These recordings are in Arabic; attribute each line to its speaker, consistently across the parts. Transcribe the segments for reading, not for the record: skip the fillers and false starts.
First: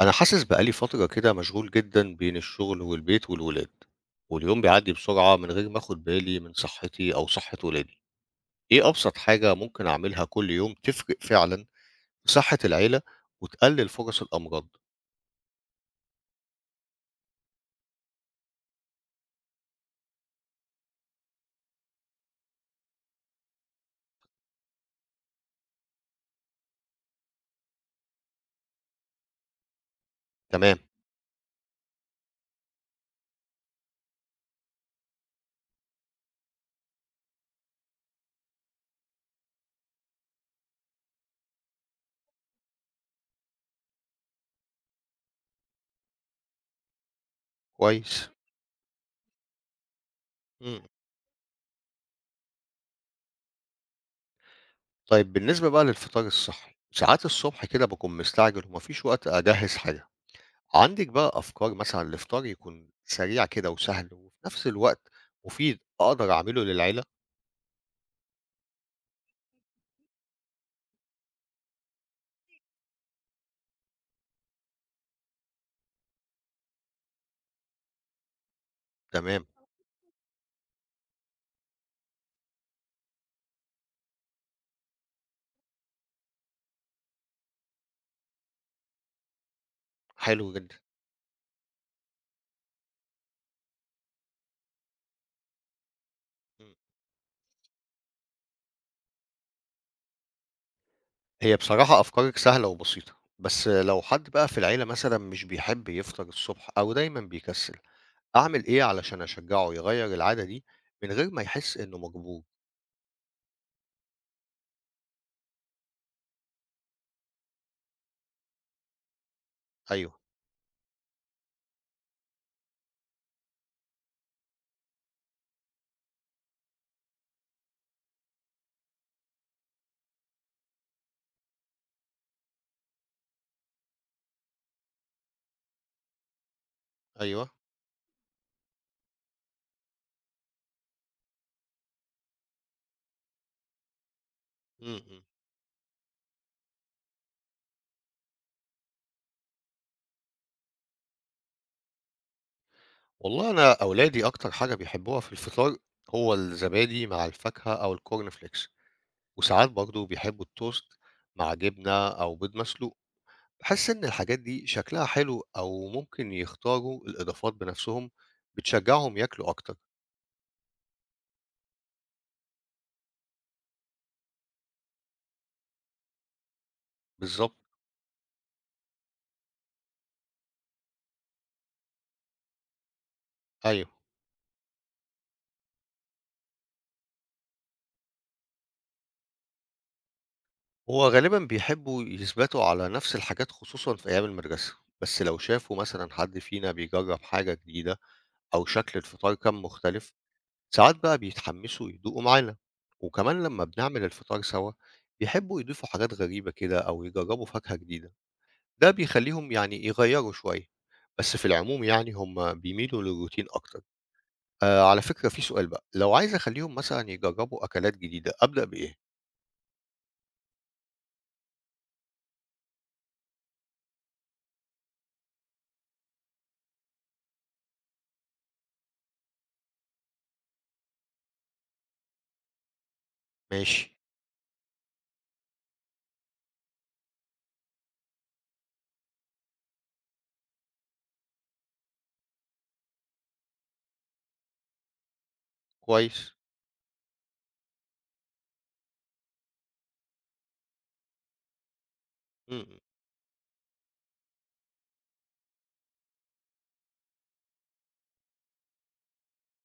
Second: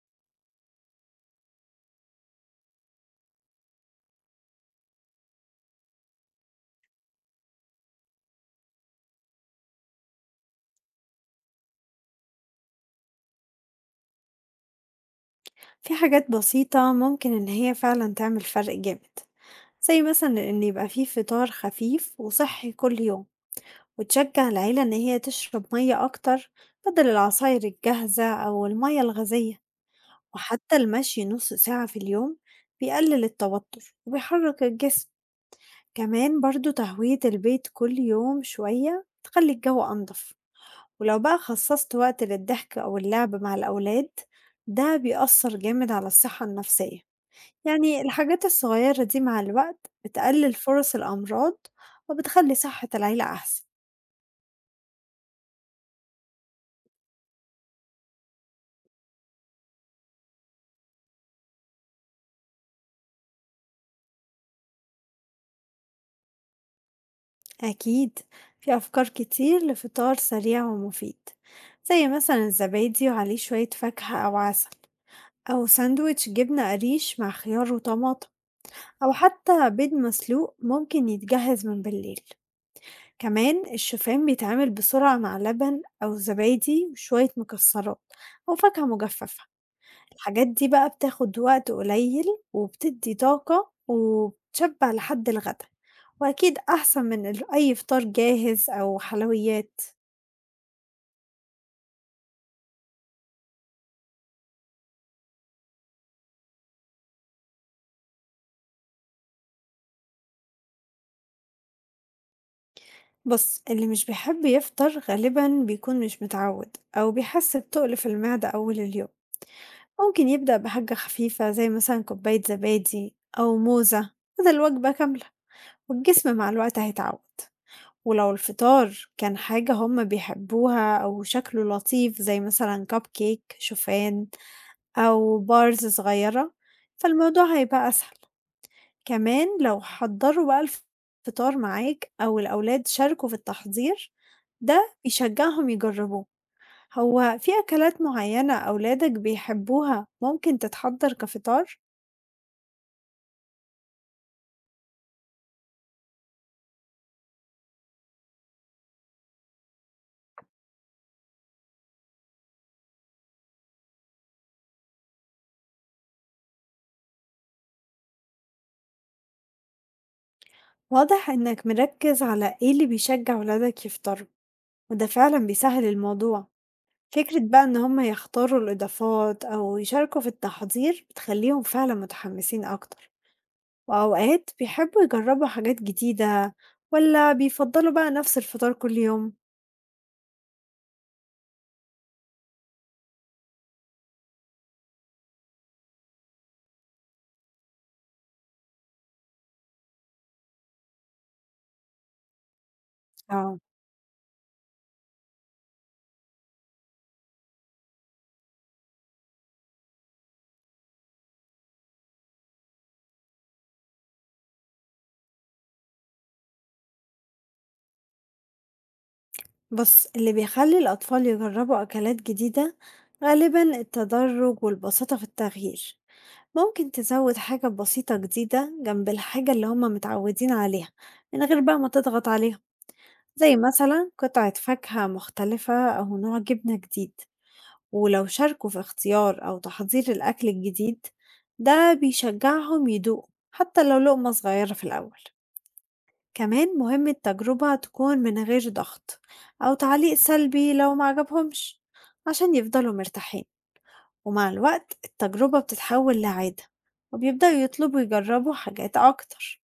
Speaker 1: أنا حاسس بقالي فترة كده مشغول جدًا بين الشغل والبيت والولاد، واليوم بيعدي بسرعة من غير ما آخد بالي من صحتي أو صحة ولادي، إيه أبسط حاجة ممكن أعملها كل يوم تفرق فعلًا في صحة العيلة وتقلل فرص الأمراض؟
Speaker 2: في حاجات بسيطة ممكن إن هي فعلا تعمل فرق جامد، زي مثلا إن يبقى فيه فطار خفيف وصحي كل يوم، وتشجع العيلة إن هي تشرب مية أكتر بدل العصاير الجاهزة أو المية الغازية. وحتى
Speaker 1: تمام،
Speaker 2: المشي نص ساعة في اليوم بيقلل التوتر وبيحرك الجسم. كمان برضو تهوية البيت كل يوم شوية تخلي الجو أنضف، ولو بقى خصصت وقت للضحك أو اللعب مع الأولاد، ده بيأثر جامد على الصحة النفسية. يعني
Speaker 1: كويس،
Speaker 2: الحاجات الصغيرة دي مع الوقت بتقلل
Speaker 1: إمم،
Speaker 2: فرص الأمراض وبتخلي صحة العيلة أحسن.
Speaker 1: طيب بالنسبة بقى للفطار الصحي، ساعات الصبح كده باكون مستعجل وما فيش وقت أجهّز حاجة، عندِك بقى أفكار مثلًا لفطار يكون سريع كده وسهل وفي نفس الوقت مفيد أقدر أعمله للعيلة؟
Speaker 2: أكيد في أفكار كتير لفطار سريع ومفيد، زي مثلا الزبادي وعليه شوية فاكهة أو عسل، أو ساندويتش جبنة قريش مع خيار وطماطم، أو
Speaker 1: تمام،
Speaker 2: حتى بيض مسلوق ممكن يتجهز من بالليل. كمان الشوفان بيتعمل بسرعة مع لبن أو زبادي وشوية مكسرات أو فاكهة مجففة. الحاجات
Speaker 1: حلو
Speaker 2: دي
Speaker 1: جدًا،
Speaker 2: بقى بتاخد وقت قليل وبتدّي طاقة وبتشبّع لحد الغدا، وأكيد
Speaker 1: إمم.
Speaker 2: أحسن من أي فطار جاهز أو حلويات.
Speaker 1: هي بصراحة أفكارِك سهلة وبسيطة، بس لو حد بقى في العيلة مثلًا مش بيحب يفطر الصبح أو دايمًا بيكسل، أعمل إيه علشان أشجعه يغيّر العادة دي من غير ما يحس إنه مجبور؟
Speaker 2: بُص، اللي مش بيحب يفطر غالبًا بيكون مش متعوّد أو بيحس بتُقل في المعدة أول اليوم،
Speaker 1: أيوه،
Speaker 2: ممكن يبدأ بحاجة خفيفة زي مثلًا كوباية زبادي أو موزة بدل وجبة كاملة، والجسم مع الوقت هيتعوّد. ولو الفطار كان حاجة هُم بيحبوها أو شكله لطيف زي مثلًا cupcake، شوفان أو bars صغيرة،
Speaker 1: أيوه،
Speaker 2: فالموضوع هيبقى أسهل. كمان لو حضّروا بقى الفطار معاك أو الأولاد شاركوا في التحضير،
Speaker 1: إمم،
Speaker 2: ده
Speaker 1: إمم.
Speaker 2: بيشجّعهم يجرّبوه. هو في أكلات معيّنة أولادك بيحبّوها ممكن تتحضّر كفطار؟
Speaker 1: والله أنا أولادي أكتر حاجة بيحبوها في الفطار هو الزبادي مع الفاكهة أو الcorn flakes، وساعات برضه بيحبوا التوست مع جبنة أو بيض مسلوق. باحس إن الحاجات دي شكلها حلو أو ممكن يختاروا الإضافات بنفسهم، بتشجعهم ياكلوا أكتر.
Speaker 2: واضح إنّك مركّز على إيه اللي بيشجّع ولادك يفطروا، وده فعلًا بيسهّل الموضوع. فكرة
Speaker 1: بالضبط،
Speaker 2: بقى إن هم يختاروا الإضافات أو يشاركوا في التحضير بتخلّيهم فعلًا متحمّسين أكتر.
Speaker 1: أيوه.
Speaker 2: وأوقات بيحبوا يجربوا حاجات جديدة ولا بيفضلوا بقى نفس الفطار كل يوم؟
Speaker 1: هو غالبًا بيحبّوا يثبتوا على نفس الحاجات خصوصًا في أيام المدرسة، بس لو شافوا مثلًا حد فينا بيجرّب حاجة جديدة أو شكل الفطار كان مختلف، ساعات بقى بيتحمّسوا يدوقوا معانا، وكمان
Speaker 2: اه،
Speaker 1: لمّا بنعمل الفطار سوا بيحبّوا يضيفوا حاجات غريبة كده أو يجرّبوا فاكهة جديدة، ده بيخلّيهم يعني يغيّروا شوية، بس في العموم يعني هم بيميلوا للروتين أكتر. على فكرة في سؤال بقى، لو عايز أخلّيهم مثلًا يجرّبوا أكلات جديدة أبدأ بإيه؟
Speaker 2: بص، اللي بيخلي الأطفال يجربوا أكلات جديدة غالبا التدرج والبساطة في التغيير. ممكن تزود حاجة بسيطة جديدة جنب الحاجة اللي هما متعودين عليها من غير بقى ما تضغط عليهم، زي
Speaker 1: ماشي،
Speaker 2: مثلا قطعة فاكهة مختلفة أو نوع جبنة جديد. ولو شاركوا في اختيار أو تحضير الأكل الجديد، ده بيشجعهم يدوقوا حتى لو لقمة صغيرة في الأول.
Speaker 1: كويس،
Speaker 2: كمان مهم التجربة تكون من غير ضغط أو تعليق سلبي لو ما عجبهمش، عشان
Speaker 1: إمم. إمم.
Speaker 2: يفضلوا مرتاحين. ومع الوقت التجربة بتتحول لعادة وبيبدأوا يطلبوا يجربوا حاجات أكتر.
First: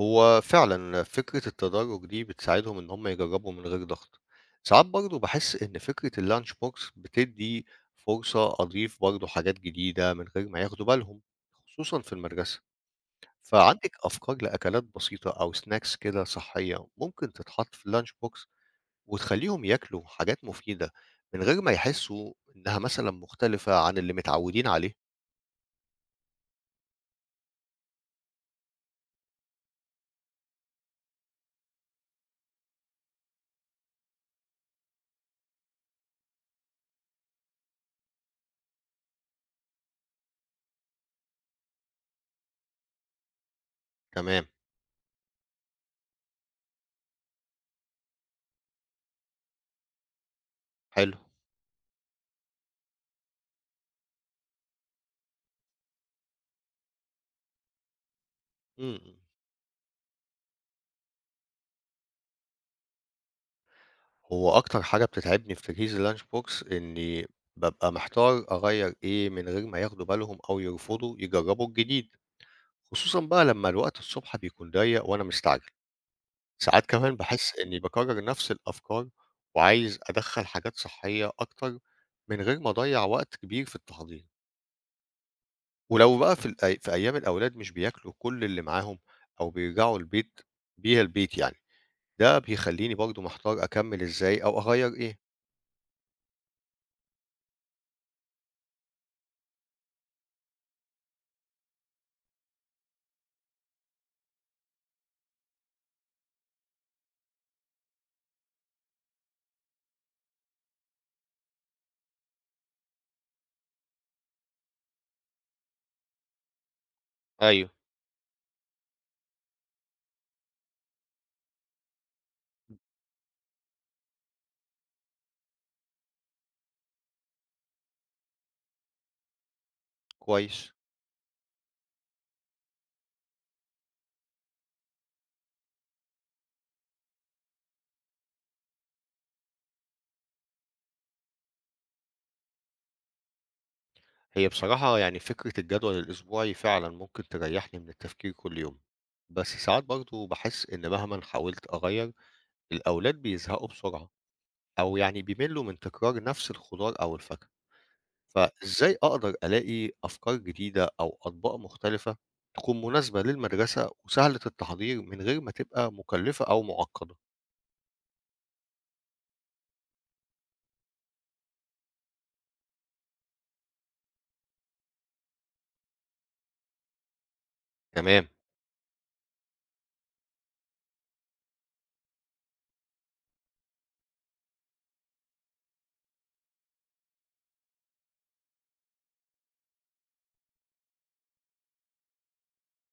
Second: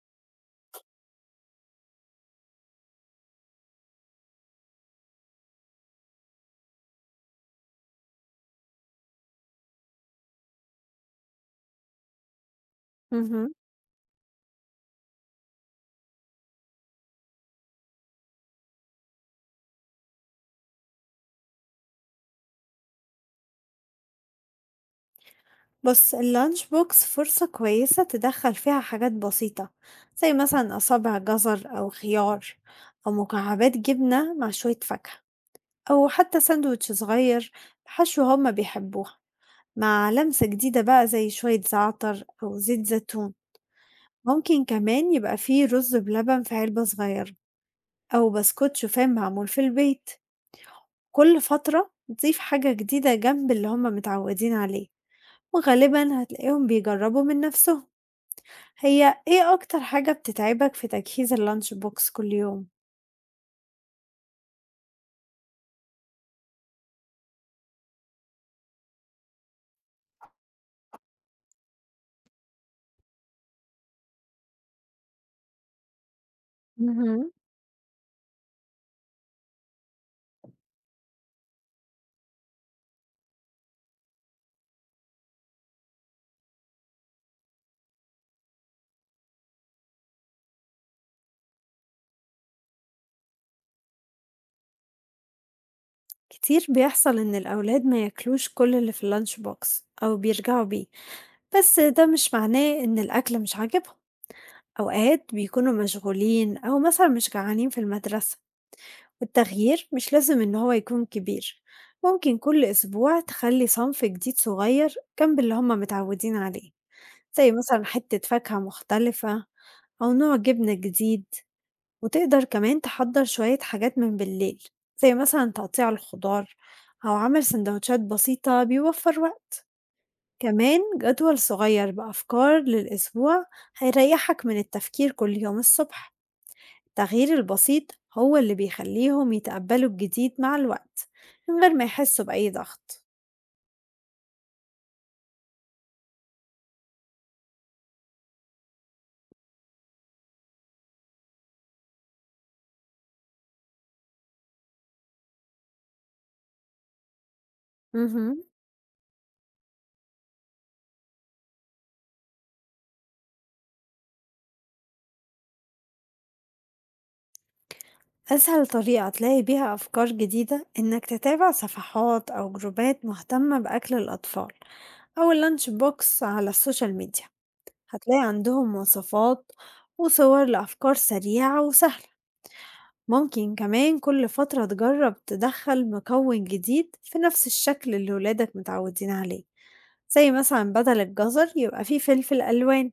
Speaker 1: هو فعلًا فكرة التدرّج دي بتساعدهم إن هم يجرّبوا من غير ضغط. ساعات برضه باحس إن فكرة الlunch box بتدّي فرصة أضيف برضه حاجات جديدة من غير ما ياخدوا بالهم، خصوصًا في المدرسة.
Speaker 2: مهم.
Speaker 1: فعندِك أفكار لأكلات بسيطة أو snacks كده صحّية ممكن تتحط في الlunch box وتخلّيهم ياكلوا حاجات مفيدة من غير ما يحسّوا إنها مثلًا مختلفة عن اللي متعوّدين عليه؟
Speaker 2: بص، اللانش بوكس فرصة كويسة تدخل فيها حاجات بسيطة، زي مثلا أصابع جزر أو خيار، أو مكعبات جبنة مع شوية فاكهة، أو حتى ساندوتش صغير بحشو هما بيحبوها، مع لمسة جديدة بقى زي شوية زعتر أو زيت زيتون.
Speaker 1: تمام،
Speaker 2: ممكن كمان يبقى فيه رز بلبن في علبة صغيرة، أو بسكوت شوفان معمول في البيت.
Speaker 1: حلو.
Speaker 2: كل فترة تضيف حاجة جديدة جنب اللي هما متعودين عليه، وغالبا هتلاقيهم بيجربوا من نفسهم.
Speaker 1: إمم.
Speaker 2: هي
Speaker 1: امم.
Speaker 2: إيه أكتر حاجة بتتعبك في تجهيز الlunch box كل يوم؟
Speaker 1: هو أكتر حاجة بتتعبني في تجهيز الlunch box إني بابقى محتار أغيّر إيه من غير ما ياخدوا بالهم أو يرفضوا يجرّبوا الجديد، خصوصًا بقى لمّا الوقت الصبح بيكون ضيّق وأنا مستعجل. ساعات كمان
Speaker 2: مهم.
Speaker 1: باحس إني باكرّر نفس الأفكار وعايز أدخّل حاجات صحّية أكتر من غير ما أضيّع وقت كبير في التحضير. ولو بقى في في أيام الأولاد مش بياكلوا كل اللي معاهم أو بيرجعوا بيها البيت يعني، ده بيخلّيني برضه محتار أكمّل إزاي أو أغيّر إيه.
Speaker 2: كتير بيحصل إن الأولاد ما ياكلوش كل اللي في اللانش بوكس أو بيرجعوا بيه، بس ده مش معناه إن الأكل مش عاجبهم. أوقات بيكونوا مشغولين أو مثلا مش جعانين في المدرسة. والتغيير مش لازم إن هو يكون كبير، ممكن كل أسبوع تخلي صنف جديد صغير جنب اللي هما متعودين عليه، زي
Speaker 1: أيوه،
Speaker 2: مثلا حتة فاكهة مختلفة أو نوع جبنة جديد. وتقدر كمان تحضّر شوية حاجات من بالليل، زي مثلًا تقطيع الخضار أو عمل سندوتشات بسيطة بيوفّر وقت.
Speaker 1: كويس.
Speaker 2: كمان جدول صغير بأفكار للأسبوع هيريّحك من التفكير كل يوم الصبح. التغيير البسيط هو اللي بيخلّيهم يتقبّلوا الجديد مع الوقت من غير ما يحسّوا بأي ضغط.
Speaker 1: هي بصراحة يعني فكرة الجدول الأسبوعي فعلا ممكن تريحني من التفكير كل يوم بس ساعات برضو بحس إن مهما حاولت أغير الأولاد بيزهقوا بسرعة أو يعني بيملوا من تكرار نفس الخضار أو الفاكهة
Speaker 2: اهم.
Speaker 1: فإزاي أقدر ألاقي أفكار جديدة أو أطباق مختلفة تكون مناسبة للمدرسة وسهلة التحضير من غير ما تبقى مكلفة أو معقدة.
Speaker 2: أسهل طريقة تلاقي بيها أفكار جديدة إنك تتابع صفحات أو جروبات مهتمة بأكل الأطفال أو الlunch box على السوشيال ميديا. هتلاقي
Speaker 1: تمام،
Speaker 2: عندهم وصفات وصور لأفكار سريعة وسهلة. ممكن كمان كل فترة تجرب تدخل مكون جديد في نفس الشكل اللي ولادك متعودين عليه، زي مثلا بدل الجزر يبقى فيه فلفل ألوان،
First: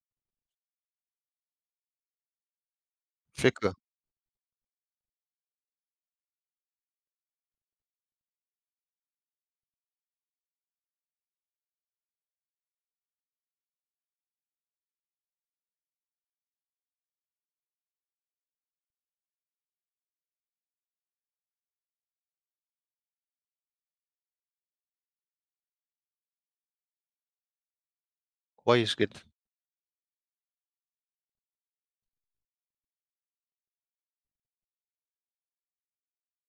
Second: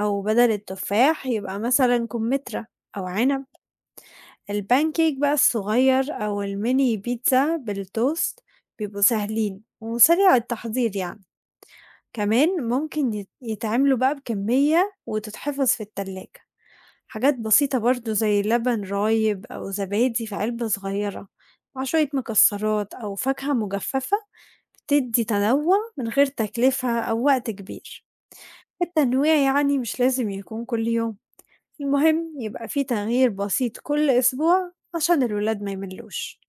Speaker 2: أو بدل التفاح يبقى مثلا كمثرى أو عنب.
Speaker 1: فكرة،
Speaker 2: البانكيك بقى الصغير أو الميني بيتزا بالتوست بيبقوا سهلين وسريع التحضير يعني. كمان ممكن يتعملوا بقى بكمية وتتحفظ في التلاجة. حاجات بسيطة برضه زي لبن رايب أو زبادي في علبة صغيرة مع شوية مكسرات أو فاكهة مجففة بتدي تنوع من غير تكلفة أو وقت كبير.
Speaker 1: كويس جدا.
Speaker 2: التنويع يعني مش لازم يكون كل يوم، المهم يبقى فيه تغيير بسيط كل أسبوع عشان الولاد ما يملوش.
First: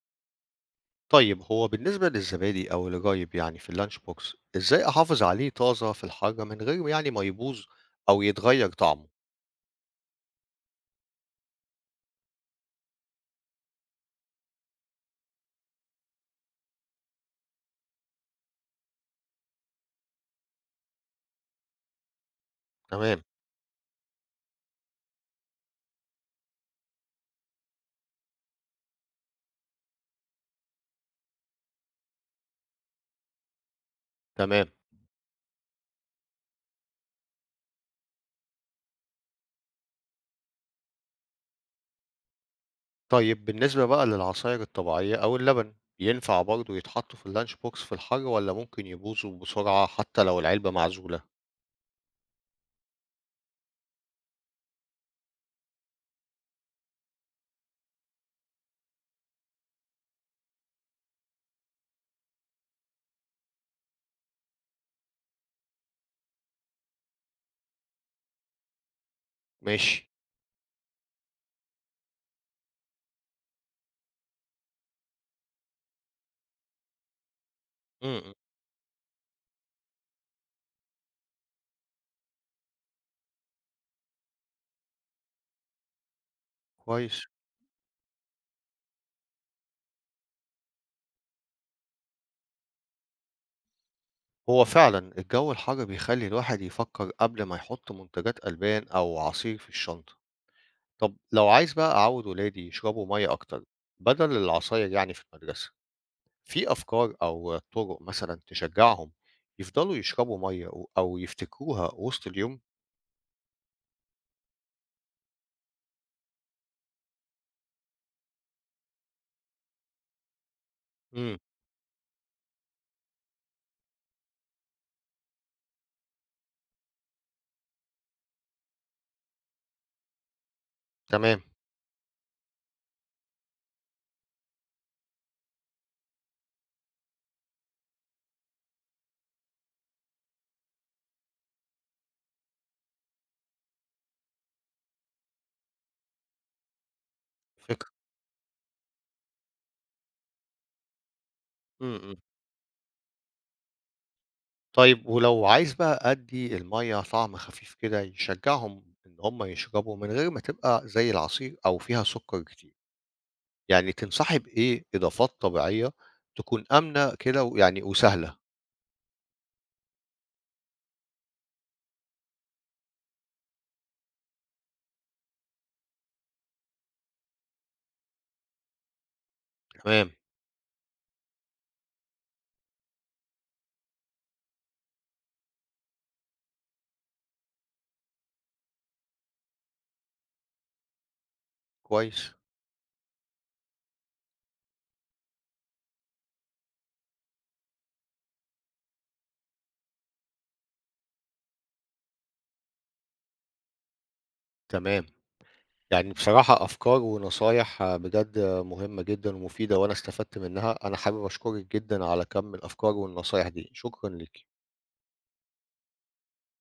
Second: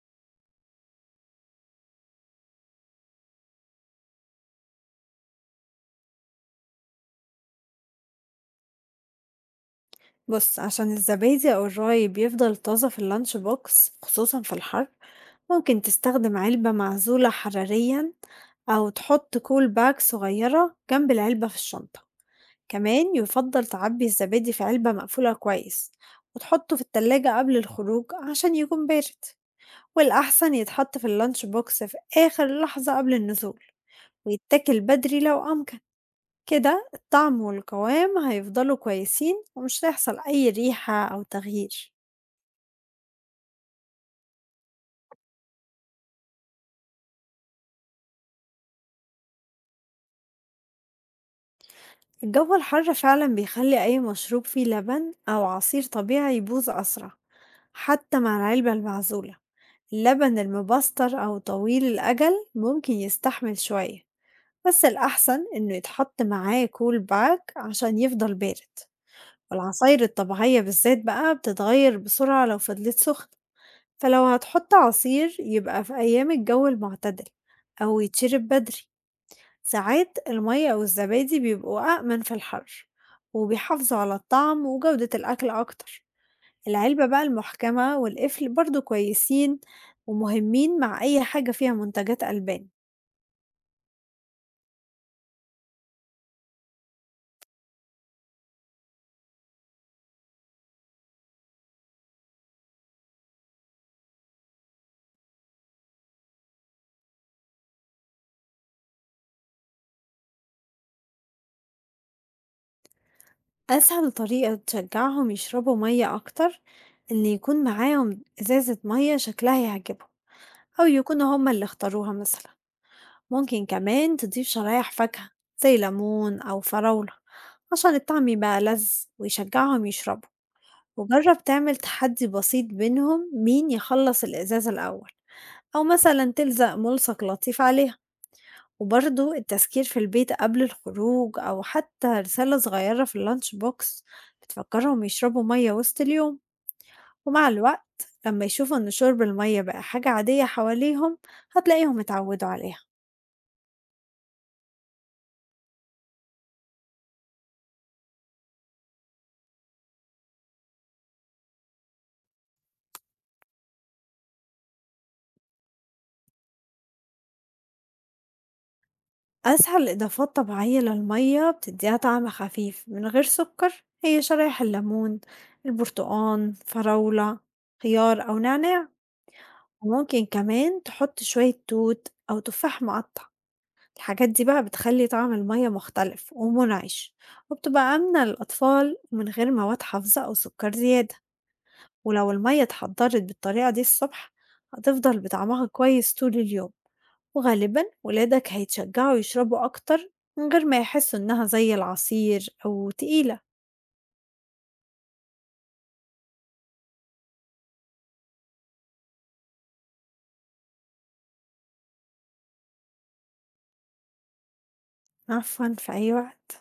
Speaker 1: طيب هو بالنسبة للزبادي أو الرايب يعني في اللانش بوكس إزاي أحافظ عليه طازة في الحاجة من غير يعني ما يبوظ أو يتغير طعمه؟
Speaker 2: بص، عشان الزبادي أو الراي بيفضل طازة في اللانش بوكس خصوصا في الحر، ممكن تستخدم علبة معزولة حراريا، أو تحط كول باك صغيرة جنب العلبة في الشنطة. كمان
Speaker 1: تمام،
Speaker 2: يفضل تعبي الزبادي في علبة مقفولة كويس، وتحطه في التلاجة قبل الخروج عشان يكون بارد. والأحسن يتحط في اللانش بوكس في آخر لحظة قبل النزول،
Speaker 1: تمام.
Speaker 2: ويتاكل بدري لو أمكن. كده الطعم والقوام هيفضلوا كويسين، ومش هيحصل أي ريحة أو تغيير.
Speaker 1: طيب بالنسبة بقى للعصاير الطبيعية أو اللبن ينفع برضه يتحطوا في اللانش بوكس في الحاجة ولا ممكن يبوظوا بسرعة حتى لو العلبة معزولة؟
Speaker 2: الجو الحر فعلا بيخلي أي مشروب فيه لبن أو عصير طبيعي يبوظ أسرع حتى مع العلبة المعزولة. اللبن المبستر أو طويل الأجل ممكن يستحمل شوية، بس الأحسن إنه يتحط معاه كول باك عشان يفضل بارد. والعصاير
Speaker 1: ماشي،
Speaker 2: الطبيعية بالذات بقى بتتغير بسرعة لو فضلت سخنة. فلو هتحط عصير يبقى في أيام الجو المعتدل أو
Speaker 1: امم،
Speaker 2: يتشرب بدري. ساعات المية أو الزبادي بيبقوا أأمن في الحر، وبيحافظوا على الطعم وجودة الأكل أكتر. العلبة بقى
Speaker 1: كويس.
Speaker 2: المحكمة والقفل برضو كويسين ومهمين مع أي حاجة فيها منتجات ألبان.
Speaker 1: هو فعلا الجو الحار بيخلي الواحد يفكر قبل ما يحط منتجات ألبان أو عصير في الشنطة. طب لو عايز بقى أعوِّد ولادي يشربوا مَيّة أكتر بدل العصاير يعني في المدرسة، في أفكار أو طُرق مثلًا تشجّعهم يفضلوا يشربوا مَيّة أو يفتكروها وسط اليوم؟
Speaker 2: أسهل طريقة تشجعهم يشربوا مية أكتر إن يكون معاهم إزازة مية شكلها يعجبهم، أو يكونوا
Speaker 1: إمم،
Speaker 2: هما اللي اختاروها مثلا. ممكن كمان تضيف شرايح فاكهة زي ليمون أو فراولة عشان الطعم يبقى لذ ويشجعهم يشربوا.
Speaker 1: تمام،
Speaker 2: وجرب تعمل تحدي بسيط بينهم مين يخلص الإزازة الأول، أو مثلا تلزق ملصق لطيف عليها. وبرضه التذكير في البيت قبل الخروج أو حتى رسالة صغيرة في اللانش بوكس بتفكرهم يشربوا مية وسط اليوم. ومع
Speaker 1: فكرة.
Speaker 2: الوقت لما يشوفوا إن شرب المية بقى حاجة عادية حواليهم،
Speaker 1: إمم،
Speaker 2: هتلاقيهم
Speaker 1: إمم.
Speaker 2: اتعودوا عليها.
Speaker 1: طيب ولو عايز بقى أدّي المَيّة طعم خفيف كده يشجّعهم إن هم يشربوا من غير ما تبقى زي العصير أو فيها سُكّر كتير، يعني تنصحي بإيه إضافات طبيعية تكون آمنة كده ويعني وسهلة؟
Speaker 2: أسهل إضافات طبيعية للمية بتديها طعم خفيف من غير سكر هي شرايح الليمون، البرتقان، فراولة، خيار أو نعناع.
Speaker 1: تمام،
Speaker 2: وممكن كمان تحط شوية توت أو تفاح مقطع. الحاجات دي بقى بتخلي طعم المية مختلف ومنعش، وبتبقى آمنة للأطفال ومن غير مواد حافظة أو سكر زيادة.
Speaker 1: كويس،
Speaker 2: ولو المَيّة اتحضّرت بالطريقة دي الصبح، هتفضل بطعمها كويس طول اليوم، وغالبًا ولادك هيتشجّعوا يشربوا أكتر من غير ما يحسّوا إنها زي العصير أو تقيلة.
Speaker 1: تمام. يعني بصراحة أفكار ونصايح بجد مهمة جدًا ومفيدة وأنا استفدت منها، أنا حابب أشكرِك جدًا على كم الأفكار والنصايح دي، شكرًا ليكِ.
Speaker 2: عفوًا، في أي وقت.